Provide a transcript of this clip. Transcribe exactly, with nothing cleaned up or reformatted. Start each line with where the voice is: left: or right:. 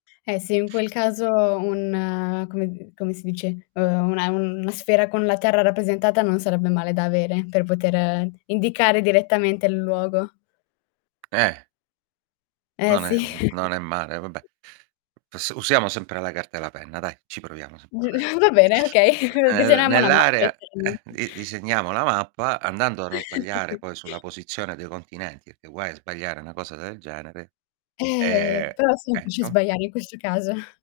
left: Eh, sì, in quel caso un come come si dice? Uhm, una un sfera con la terra, rappresentata non sarebbe male da avere, per poter indicare direttamente il luogo.
right: Eh.
left: Eh,
right: Non è
left: sì.
right: m non è male, vabbè. P usiamo sempre la carta e la penna dai, ci proviamo
left: Giu va bene,
right: [unintelligible]
left: okay.
right: E, beh,
left: Disegniamo una mappa
right: nell'area, eh,
left: [unintelligible]
right: di disegniamo la mappa, andando a non sbagliare poi sulla posizione dei continenti, pché guai a sbagliare una cosa del genere,
left: Eh,
right: e
left: però è semplice
right: Ecco.
left: sbagliare in questo caso.